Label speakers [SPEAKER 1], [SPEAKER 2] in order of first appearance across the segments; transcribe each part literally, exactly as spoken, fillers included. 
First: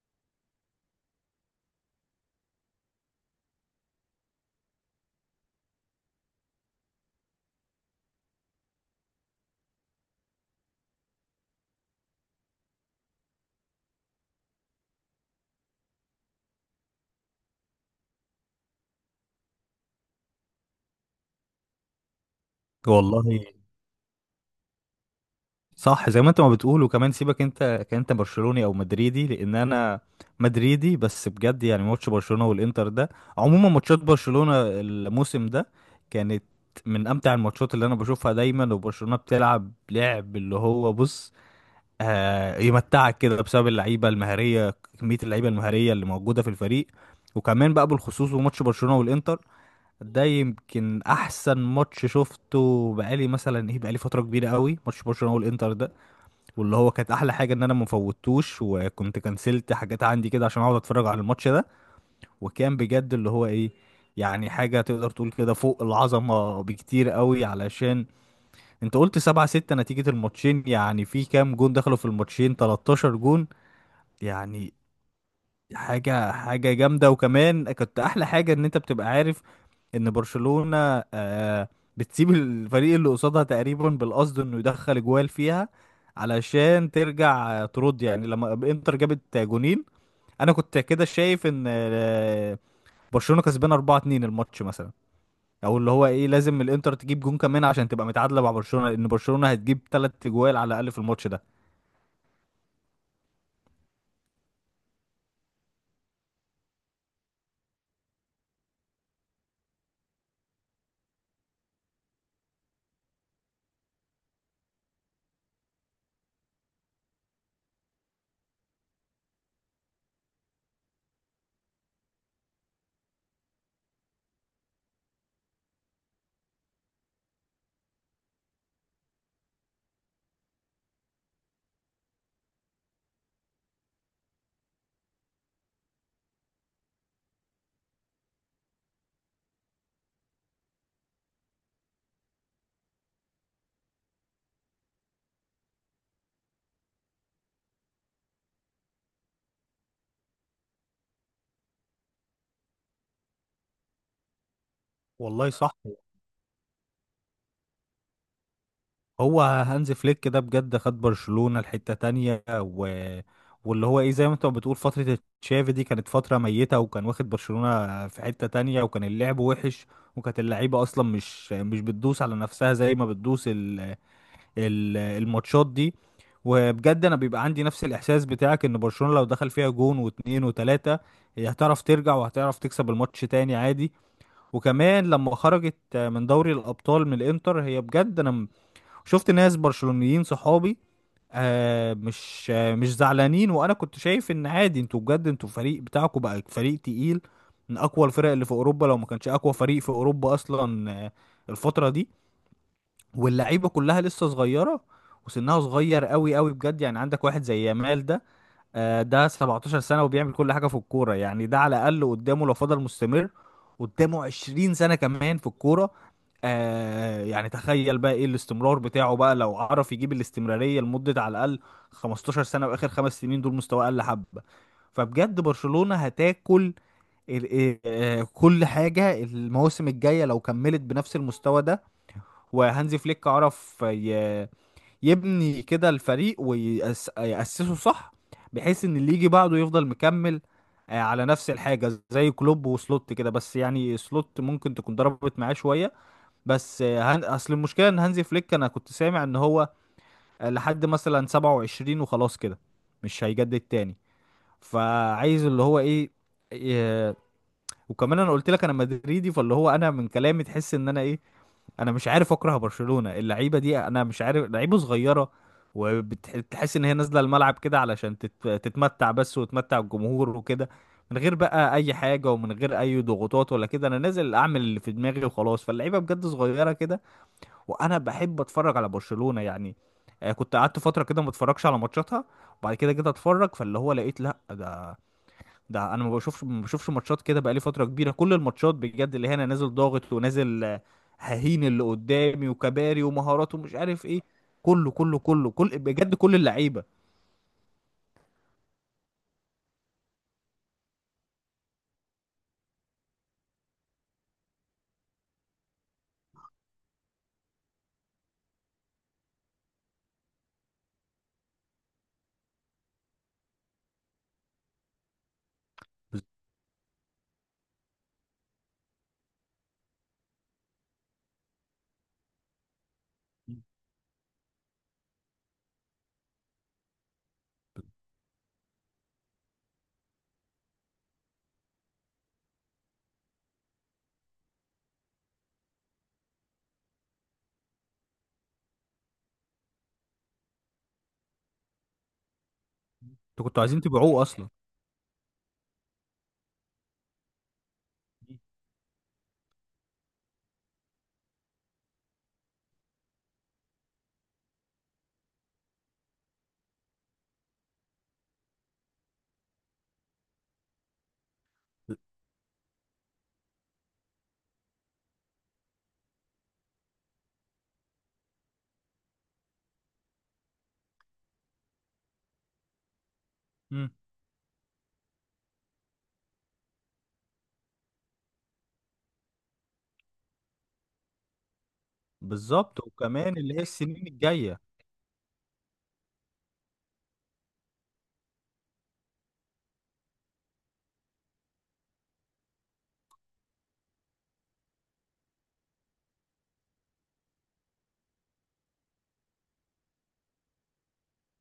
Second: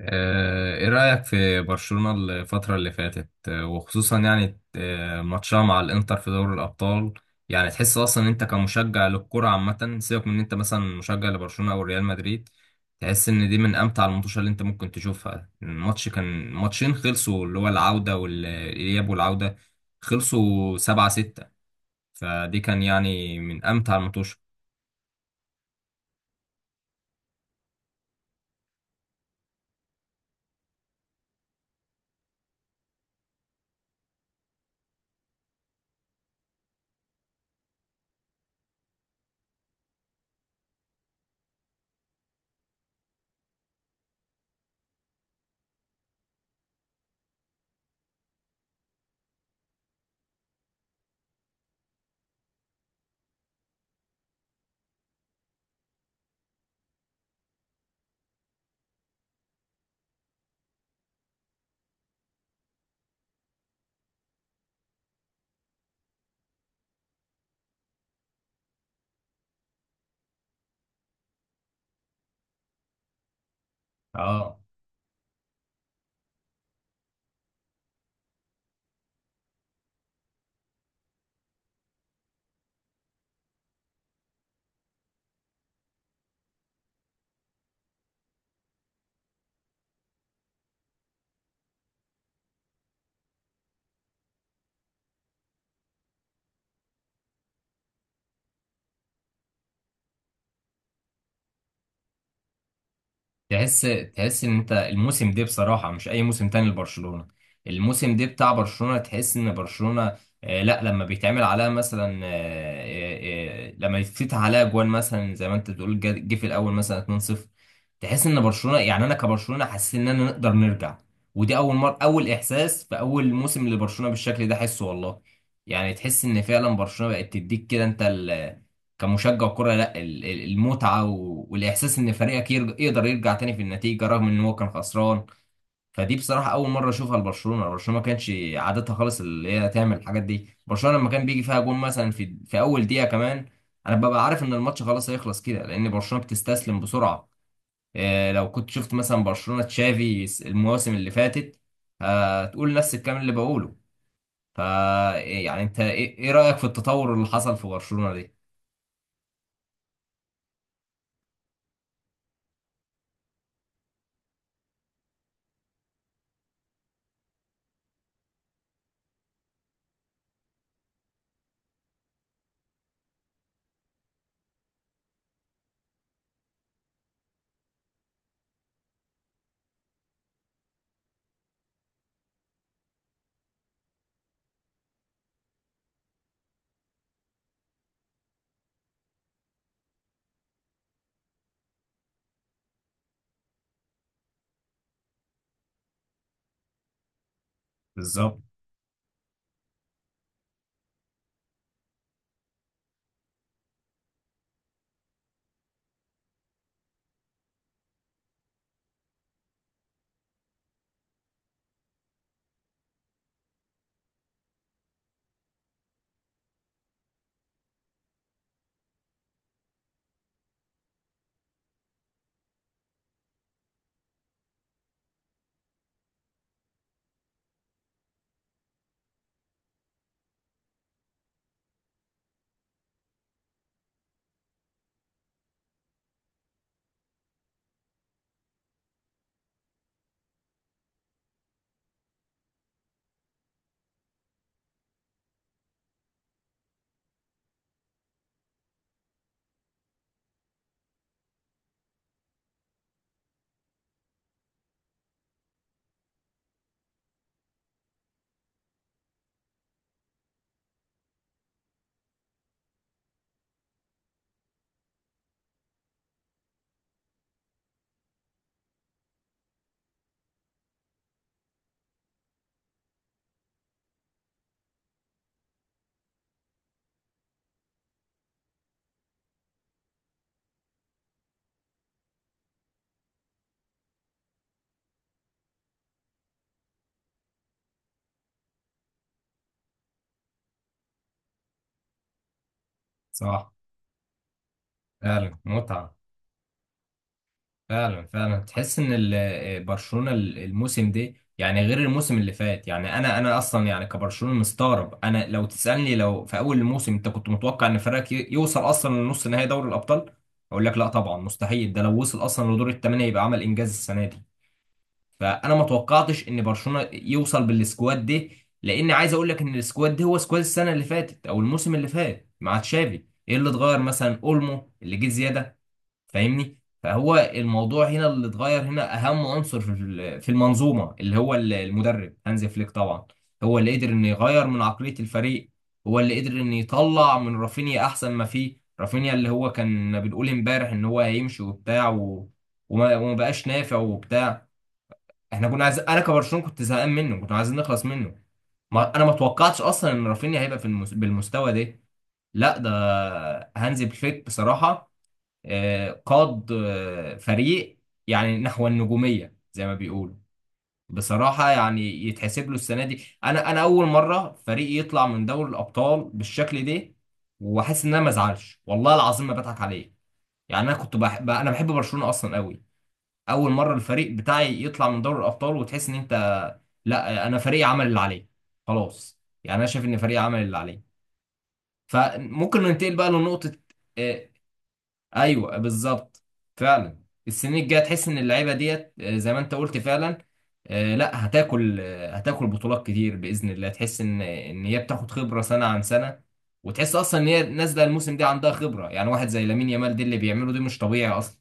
[SPEAKER 1] آه، ايه رأيك في برشلونة الفترة اللي فاتت، آه، وخصوصا يعني آه، ماتشها مع الانتر في دوري الأبطال. يعني تحس اصلا إن انت كمشجع للكرة عامة، سيبك من ان انت مثلا مشجع لبرشلونة او ريال مدريد، تحس ان دي من امتع الماتشات اللي انت ممكن تشوفها. الماتش كان ماتشين خلصوا اللي هو العودة والإياب والعودة، خلصوا سبعة ستة. فدي كان
[SPEAKER 2] والله
[SPEAKER 1] يعني من امتع الماتشات.
[SPEAKER 2] صح. زي ما انت ما بتقول، وكمان سيبك انت كأنت برشلوني او مدريدي، لان انا مدريدي. بس بجد يعني ماتش برشلونة والانتر ده، عموما ماتشات برشلونة الموسم ده، كانت من امتع الماتشات اللي انا بشوفها دايما. وبرشلونة بتلعب لعب اللي هو بص، آه يمتعك كده بسبب اللعيبة المهارية، كمية اللعيبة المهارية اللي موجودة في الفريق. وكمان بقى بالخصوص بماتش برشلونة والانتر ده، يمكن احسن ماتش شفته بقالي مثلا ايه، بقالي فتره كبيره قوي ماتش برشلونه والانتر ده. واللي هو كانت احلى حاجه ان انا ما فوتوش، وكنت كنسلت حاجات عندي كده عشان اقعد اتفرج على الماتش ده. وكان بجد اللي هو ايه، يعني حاجه تقدر تقول كده فوق العظمه بكتير قوي. علشان انت قلت سبعة ستة نتيجه الماتشين، يعني في كام جون دخلوا في الماتشين؟ تلتاشر جون
[SPEAKER 1] اه.
[SPEAKER 2] يعني، حاجة حاجة جامدة. وكمان كنت أحلى حاجة إن أنت بتبقى عارف إن برشلونة آه بتسيب الفريق اللي قصادها تقريبا بالقصد إنه يدخل جوال فيها، علشان ترجع آه، ترد. يعني لما إنتر جابت جونين، أنا كنت كده شايف إن آه برشلونة كسبان أربعة اتنين الماتش مثلا، أو اللي هو إيه لازم الإنتر تجيب جون كمان عشان تبقى متعادلة مع برشلونة، لأن برشلونة هتجيب تلات جوال على الأقل في الماتش ده.
[SPEAKER 1] تحس تحس ان انت الموسم ده بصراحه مش اي موسم تاني لبرشلونه. الموسم ده بتاع برشلونه تحس ان برشلونه، آه، لا لما بيتعمل عليها مثلا، آه، آه، آه، لما يتفتح عليها جوان مثلا زي ما انت بتقول جا- جه في الاول مثلا اتنين صفر، تحس ان برشلونه، يعني انا كبرشلونه حاسس ان انا نقدر نرجع. ودي اول مره، اول احساس في اول موسم لبرشلونه بالشكل ده حسه والله. يعني تحس ان فعلا برشلونه بقت تديك كده انت كمشجع كرة لا ال- ال- المتعة و- والإحساس إن فريقك يرج- يقدر يرجع تاني في النتيجة رغم إن هو كان خسران. فدي بصراحة أول مرة أشوفها لبرشلونة. برشلونة ما كانش عادتها خالص اللي هي تعمل الحاجات دي. برشلونة لما كان بيجي فيها جون مثلا في في أول دقيقة كمان، أنا ببقى عارف إن الماتش خلاص هيخلص كده لأن برشلونة بتستسلم بسرعة. إيه، لو كنت شفت مثلا برشلونة تشافي المواسم اللي فاتت، هتقول نفس الكلام اللي بقوله. فا
[SPEAKER 2] والله
[SPEAKER 1] يعني
[SPEAKER 2] صح.
[SPEAKER 1] أنت إيه إيه رأيك في التطور اللي حصل في برشلونة دي؟
[SPEAKER 2] هو هانز فليك كده بجد خد برشلونة لحتة تانية و... واللي هو ايه، زي ما انت بتقول فترة تشافي دي كانت فترة ميتة، وكان واخد برشلونة في حتة تانية، وكان اللعب وحش. وكانت اللعيبة اصلا مش مش بتدوس على نفسها زي ما بتدوس ال... ال... الماتشات دي. وبجد انا بيبقى عندي نفس الاحساس بتاعك، ان برشلونة لو دخل فيها جون واتنين وتلاتة، هي هتعرف ترجع وهتعرف تكسب الماتش تاني عادي. وكمان لما خرجت من دوري الابطال من الانتر، هي بجد انا شفت ناس برشلونيين صحابي آه مش آه مش زعلانين، وانا كنت شايف ان عادي، انتوا بجد انتوا فريق، بتاعكم بقى فريق تقيل، من اقوى الفرق
[SPEAKER 1] بالظبط.
[SPEAKER 2] اللي في اوروبا، لو ما كانش اقوى فريق في اوروبا اصلا آه الفترة دي. واللعيبة كلها لسه صغيرة وسنها صغير قوي قوي، بجد يعني عندك واحد زي يامال ده، آه، ده سبعتاشر سنة وبيعمل كل حاجة في الكورة. يعني ده على الأقل قدامه لو فضل مستمر قدامه عشرين سنة كمان في الكورة. آه يعني تخيل بقى ايه الاستمرار بتاعه بقى لو عرف يجيب الاستمرارية لمدة على الأقل خمستاشر سنة، وآخر خمس سنين دول مستواه أقل حبة. فبجد برشلونة هتاكل ال- آه، كل حاجة المواسم الجاية لو كملت بنفس المستوى ده. وهانزي فليك عرف يبني كده الفريق ويأسسه صح، بحيث ان اللي يجي بعده يفضل مكمل آه، على نفس الحاجة، زي كلوب وسلوت كده، بس يعني سلوت ممكن تكون ضربت معاه شوية. بس آه، هن... اصل المشكلة ان هانزي فليك انا كنت سامع ان هو آه، لحد مثلا سبعة وعشرين وخلاص كده، مش هيجدد تاني. فعايز اللي هو ايه, إيه... وكمان انا قلت لك انا مدريدي، فاللي هو انا من كلامي تحس ان انا ايه، انا مش عارف اكره برشلونة، اللعيبة دي انا مش عارف لعيبة صغيرة. وبتحس ان هي نازلة الملعب كده علشان تت- تتمتع بس، وتمتع الجمهور وكده، من غير بقى اي حاجة ومن غير اي ضغوطات ولا كده. انا نازل اعمل اللي في دماغي وخلاص، فاللعيبة بجد صغيرة كده. وانا بحب اتفرج على برشلونة يعني. آه، كنت قعدت فترة كده ما اتفرجش على ماتشاتها، وبعد كده جيت اتفرج، فاللي هو لقيت لا ده، ده انا ما بشوفش ما بشوفش ماتشات كده بقالي فتره كبيره. كل الماتشات بجد اللي هنا نازل ضاغط، ونازل آه، ههين اللي قدامي، وكباري
[SPEAKER 1] صح.
[SPEAKER 2] ومهارات ومش عارف ايه. كله كله
[SPEAKER 1] فعلا
[SPEAKER 2] كله كل
[SPEAKER 1] متعة.
[SPEAKER 2] بجد كل اللعيبه.
[SPEAKER 1] فعلا فعلا تحس ان ال- آه، برشلونة ال- الموسم ده يعني غير الموسم اللي فات. يعني انا انا اصلا يعني كبرشلونة مستغرب. انا لو تسألني لو في اول الموسم انت كنت متوقع ان فريقك ي- يوصل اصلا لنص نهائي دوري الابطال، اقول لك لا طبعا مستحيل. ده لو وصل اصلا لدور الثمانية يبقى عمل انجاز السنة دي. فانا ما
[SPEAKER 2] بس-
[SPEAKER 1] توقعتش ان برشلونة يوصل بالسكواد ده، لان عايز اقول لك ان السكواد ده هو سكواد السنة اللي فاتت او الموسم اللي فات مع تشافي. ايه اللي اتغير؟ مثلا اولمو اللي جه زيادة، فاهمني؟ فهو الموضوع هنا اللي اتغير هنا اهم عنصر في ال- في المنظومه اللي هو ال- المدرب هانز فليك طبعا. هو اللي قدر انه يغير من عقليه الفريق. هو اللي قدر انه يطلع من رافينيا احسن ما فيه. رافينيا اللي هو كان بنقول امبارح ان هو هيمشي وبتاع و... وما... وما
[SPEAKER 2] انتوا
[SPEAKER 1] بقاش
[SPEAKER 2] كنتوا
[SPEAKER 1] نافع
[SPEAKER 2] عايزين تبيعوه
[SPEAKER 1] وبتاع.
[SPEAKER 2] اصلا.
[SPEAKER 1] احنا كنا عايزين، انا كبرشلونه كنت زهقان منه، كنا عايزين نخلص منه. ما... انا ما توقعتش اصلا ان رافينيا هيبقى في المس... بالمستوى ده. لا ده هانز فليك بصراحه، آه، قاد آه، فريق يعني نحو النجومية زي ما بيقولوا. بصراحة يعني يتحسب له السنة دي. أنا أنا أول مرة فريق يطلع من دوري الأبطال بالشكل ده وأحس إن أنا ما أزعلش، والله العظيم ما بضحك عليه. يعني أنا كنت بحب أنا بحب برشلونة أصلا قوي. أول مرة
[SPEAKER 2] امم،
[SPEAKER 1] الفريق بتاعي يطلع من دوري الأبطال وتحس إن أنت، لا، أنا فريق عمل اللي عليه. خلاص، يعني أنا شايف إن فريق عمل اللي عليه. فممكن
[SPEAKER 2] بالظبط.
[SPEAKER 1] ننتقل بقى
[SPEAKER 2] وكمان
[SPEAKER 1] لنقطة.
[SPEAKER 2] اللي هي السنين
[SPEAKER 1] آه،
[SPEAKER 2] الجايه،
[SPEAKER 1] ايوه بالظبط، فعلا. السنين الجايه تحس ان اللعيبه ديت، آه، زي ما انت قلت فعلا، آه، لا هتاكل، آه، هتاكل بطولات كتير باذن الله. تحس ان ان هي بتاخد خبره سنه عن سنه. وتحس اصلا ان هي نازله الموسم ده عندها خبره. يعني واحد زي لامين يامال دي اللي بيعمله دي مش طبيعي اصلا.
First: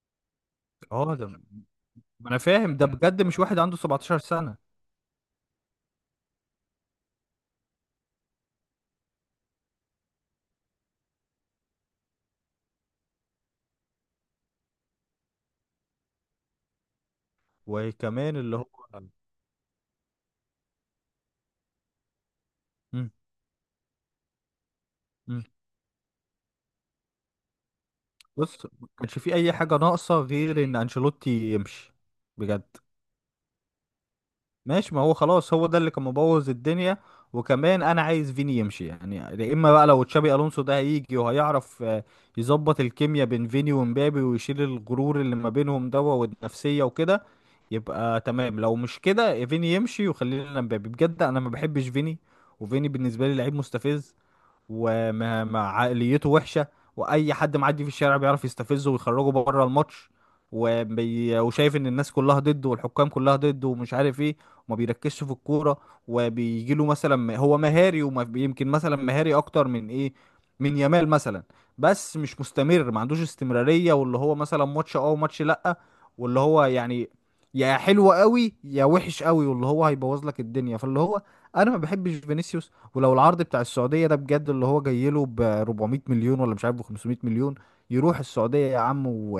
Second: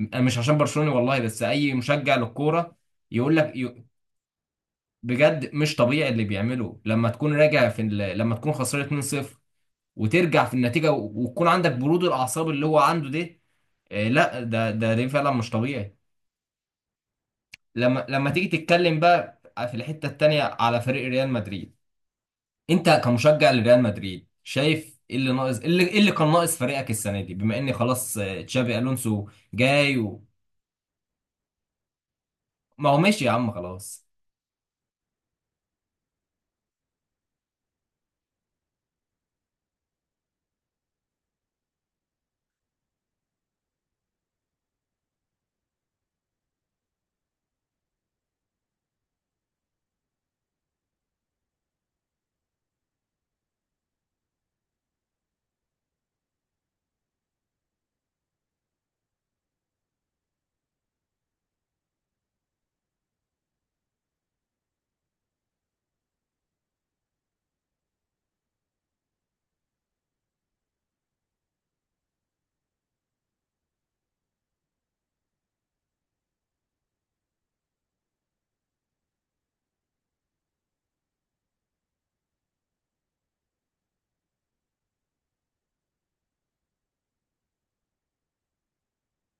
[SPEAKER 1] أنا مش عشان برشلوني
[SPEAKER 2] اه
[SPEAKER 1] والله،
[SPEAKER 2] ده،
[SPEAKER 1] بس اي
[SPEAKER 2] ما
[SPEAKER 1] مشجع
[SPEAKER 2] انا
[SPEAKER 1] للكوره
[SPEAKER 2] فاهم ده بجد،
[SPEAKER 1] يقول
[SPEAKER 2] مش
[SPEAKER 1] لك
[SPEAKER 2] واحد عنده
[SPEAKER 1] ي-
[SPEAKER 2] سبعتاشر سنه.
[SPEAKER 1] بجد مش طبيعي اللي بيعمله. لما تكون راجع في ال- لما تكون خسران اتنين صفر وترجع في النتيجه و- وتكون عندك برود الاعصاب اللي هو عنده ده، آه، لا ده ده ده فعلا مش طبيعي. لما لما
[SPEAKER 2] وكمان اللي
[SPEAKER 1] تيجي
[SPEAKER 2] هو،
[SPEAKER 1] تتكلم بقى في الحته التانيه على فريق ريال مدريد، انت
[SPEAKER 2] امم.
[SPEAKER 1] كمشجع لريال مدريد شايف ايه اللي
[SPEAKER 2] امم،
[SPEAKER 1] ناقص، ايه اللي, إيه اللي كان ناقص فريقك السنه دي بما ان خلاص آه،
[SPEAKER 2] بص
[SPEAKER 1] تشابي
[SPEAKER 2] ما كانش
[SPEAKER 1] الونسو
[SPEAKER 2] في اي حاجه
[SPEAKER 1] جاي
[SPEAKER 2] ناقصه
[SPEAKER 1] و...
[SPEAKER 2] غير ان انشيلوتي يمشي، بجد.
[SPEAKER 1] ما هو ماشي يا عم خلاص.
[SPEAKER 2] ماشي، ما هو خلاص هو ده اللي كان مبوظ الدنيا. وكمان انا عايز فيني يمشي، يعني يا اما بقى لو تشابي الونسو ده هيجي وهيعرف آه، يظبط الكيمياء بين فيني ومبابي ويشيل الغرور اللي ما بينهم دوا والنفسية وكده، يبقى تمام. لو مش كده فيني يمشي وخلي لنا مبابي، بجد انا ما بحبش فيني. وفيني بالنسبة لي لعيب مستفز، وعقليته وحشه، واي حد معدي في الشارع بيعرف يستفزه ويخرجه بره الماتش. وبي... وشايف ان الناس كلها ضده والحكام كلها ضده ومش عارف ايه، وما بيركزش في الكوره. وبيجي له مثلا م- هو مهاري، ويمكن مثلا مهاري اكتر من ايه، من يامال مثلا، بس مش مستمر، ما عندوش استمراريه، واللي هو مثلا ماتش اه وماتش لا. واللي هو يعني، يا حلو قوي يا وحش قوي، واللي هو هيبوظ لك الدنيا. فاللي هو انا ما بحبش فينيسيوس. ولو العرض بتاع السعودية ده بجد اللي هو جاي له ب أربعمائة مليون، ولا مش عارف ب خمسمائة مليون، يروح السعودية يا عم و...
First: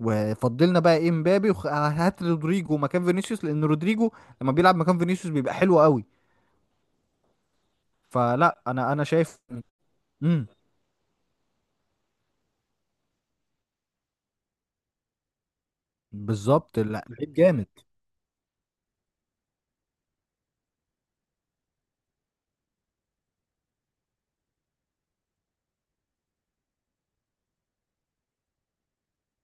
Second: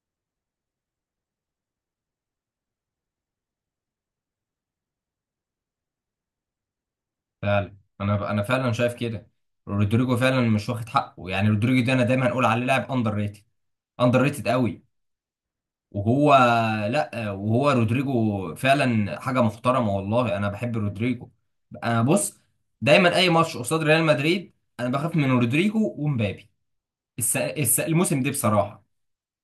[SPEAKER 2] وفضلنا بقى ايه مبابي، وهات رودريجو مكان فينيسيوس، لان رودريجو لما بيلعب مكان فينيسيوس بيبقى حلو قوي.
[SPEAKER 1] فعلا انا انا
[SPEAKER 2] فلا
[SPEAKER 1] فعلا
[SPEAKER 2] انا
[SPEAKER 1] شايف
[SPEAKER 2] انا
[SPEAKER 1] كده.
[SPEAKER 2] شايف.
[SPEAKER 1] رودريجو فعلا
[SPEAKER 2] امم،
[SPEAKER 1] مش واخد حقه. يعني رودريجو ده انا دايما هنقول عليه لاعب اندر ريتد، اندر ريتد قوي. وهو،
[SPEAKER 2] بالظبط، لا
[SPEAKER 1] لا
[SPEAKER 2] لعيب جامد.
[SPEAKER 1] وهو رودريجو فعلا حاجه محترمه والله. انا بحب رودريجو. انا بص، دايما اي ماتش قصاد ريال مدريد انا بخاف من رودريجو ومبابي. الس... الس... الموسم ده بصراحه،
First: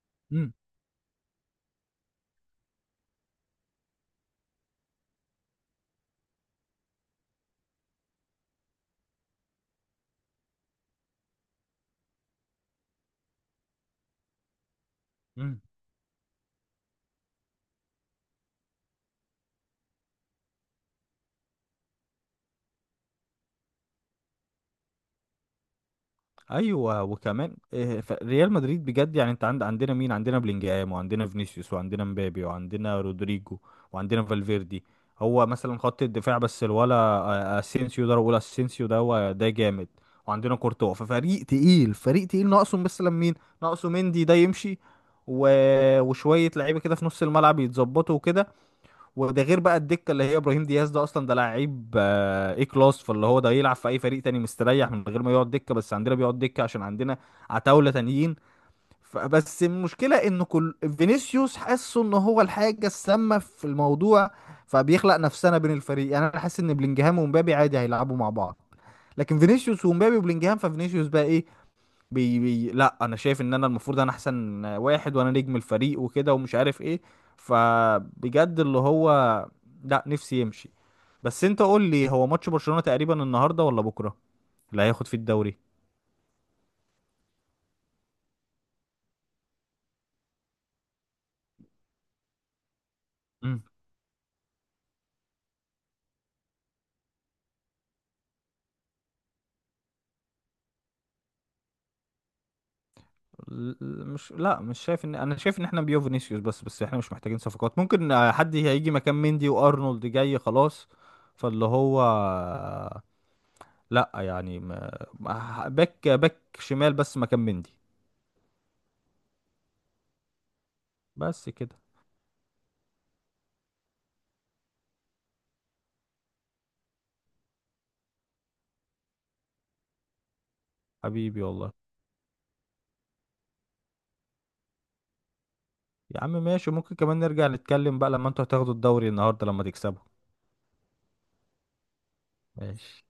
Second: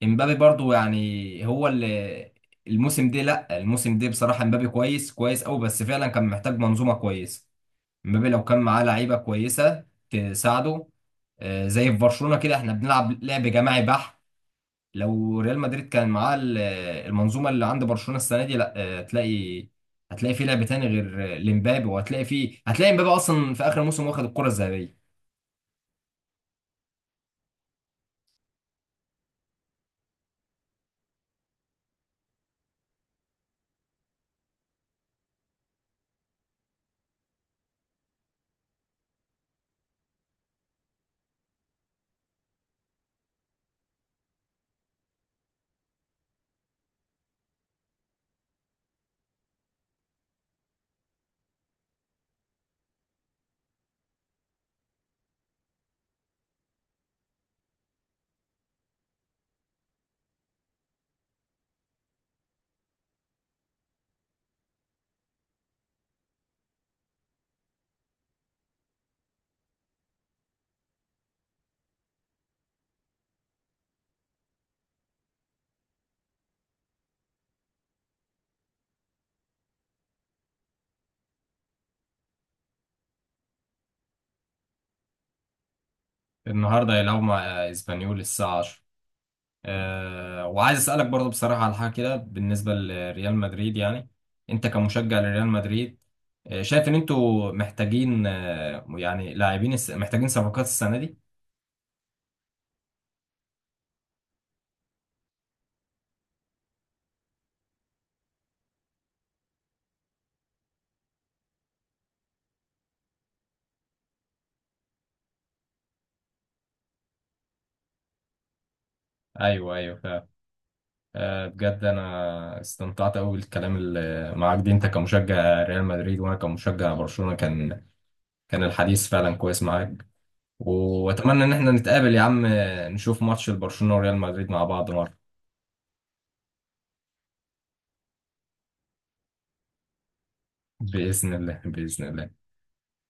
[SPEAKER 1] امبابي
[SPEAKER 2] امم.
[SPEAKER 1] برضو يعني هو اللي، الموسم ده، لا الموسم ده بصراحه امبابي كويس، كويس قوي، بس فعلا كان محتاج منظومه كويسه. امبابي لو كان معاه لعيبه كويسه تساعده، آه، زي في برشلونه كده احنا بنلعب لعب جماعي بحت. لو ريال
[SPEAKER 2] إمم.
[SPEAKER 1] مدريد كان معاه ال- المنظومه اللي عند برشلونه السنه دي، لا آه، هتلاقي، هتلاقي فيه لعب تاني غير آه، لمبابي، وهتلاقي فيه، هتلاقي مبابي اصلا في اخر الموسم واخد الكره الذهبيه.
[SPEAKER 2] ايوه. وكمان آه، ف- ريال مدريد بجد يعني انت عند، عندنا مين عندنا بلينجهام، وعندنا فينيسيوس، وعندنا مبابي، وعندنا رودريجو، وعندنا فالفيردي. هو مثلا خط الدفاع بس، الولا آه، اسينسيو ده، بقول اسينسيو ده هو ده جامد، وعندنا كورتوا. ففريق تقيل، فريق تقيل، ناقصه مثلا مين؟ ناقصه مندي ده يمشي، و... وشويه لعيبه كده في نص الملعب يتظبطوا وكده. وده غير بقى الدكه اللي هي ابراهيم دياز، ده اصلا ده لعيب آه، ايه كلاس، فاللي هو ده يلعب في اي فريق تاني مستريح من غير ما يقعد دكه، بس عندنا بيقعد دكه عشان عندنا عتاوله تانيين. فبس المشكله ان كل فينيسيوس حاسه ان هو الحاجه السامه في الموضوع، فبيخلق نفسنا بين الفريق. يعني انا حاسس ان بلينجهام ومبابي عادي هيلعبوا مع بعض، لكن فينيسيوس ومبابي وبلينجهام، ففينيسيوس بقى ايه، بي بي لا انا شايف ان انا المفروض انا احسن واحد وانا نجم الفريق وكده ومش عارف ايه. فبجد اللي هو لا نفسي يمشي. بس انت قول لي، هو ماتش برشلونة تقريبا النهارده ولا بكره اللي هياخد فيه الدوري؟
[SPEAKER 1] النهارده هيلعبوا مع آه، اسبانيول الساعه عشرة. أه، وعايز اسالك برضو بصراحه على حاجه كده بالنسبه لريال
[SPEAKER 2] مم.
[SPEAKER 1] مدريد. يعني انت كمشجع لريال مدريد، آه، شايف ان انتوا محتاجين آه، يعني لاعبين، الس- محتاجين صفقات السنه دي؟
[SPEAKER 2] ل- مش لا مش شايف، ان انا شايف ان احنا بيو فينيسيوس بس. بس احنا مش محتاجين صفقات، ممكن آه، حد هيجي مكان مندي، وارنولد جاي خلاص، فاللي هو آه، لا يعني ما- ما- باك، باك شمال بس مكان مندي،
[SPEAKER 1] ايوه ايوه. آه،
[SPEAKER 2] بس كده.
[SPEAKER 1] بجد انا استمتعت قوي بالكلام اللي معاك دي. انت كمشجع ريال مدريد وانا كمشجع برشلونة، كان كان الحديث فعلا كويس معاك.
[SPEAKER 2] حبيبي
[SPEAKER 1] واتمنى ان احنا
[SPEAKER 2] والله،
[SPEAKER 1] نتقابل يا عم، آه، نشوف ماتش البرشلونة وريال مدريد مع بعض مرة.
[SPEAKER 2] يا عم ماشي، ممكن كمان نرجع نتكلم بقى لما انتوا هتاخدوا الدوري النهارده لما تكسبوا.
[SPEAKER 1] بإذن الله، بإذن الله.
[SPEAKER 2] ماشي.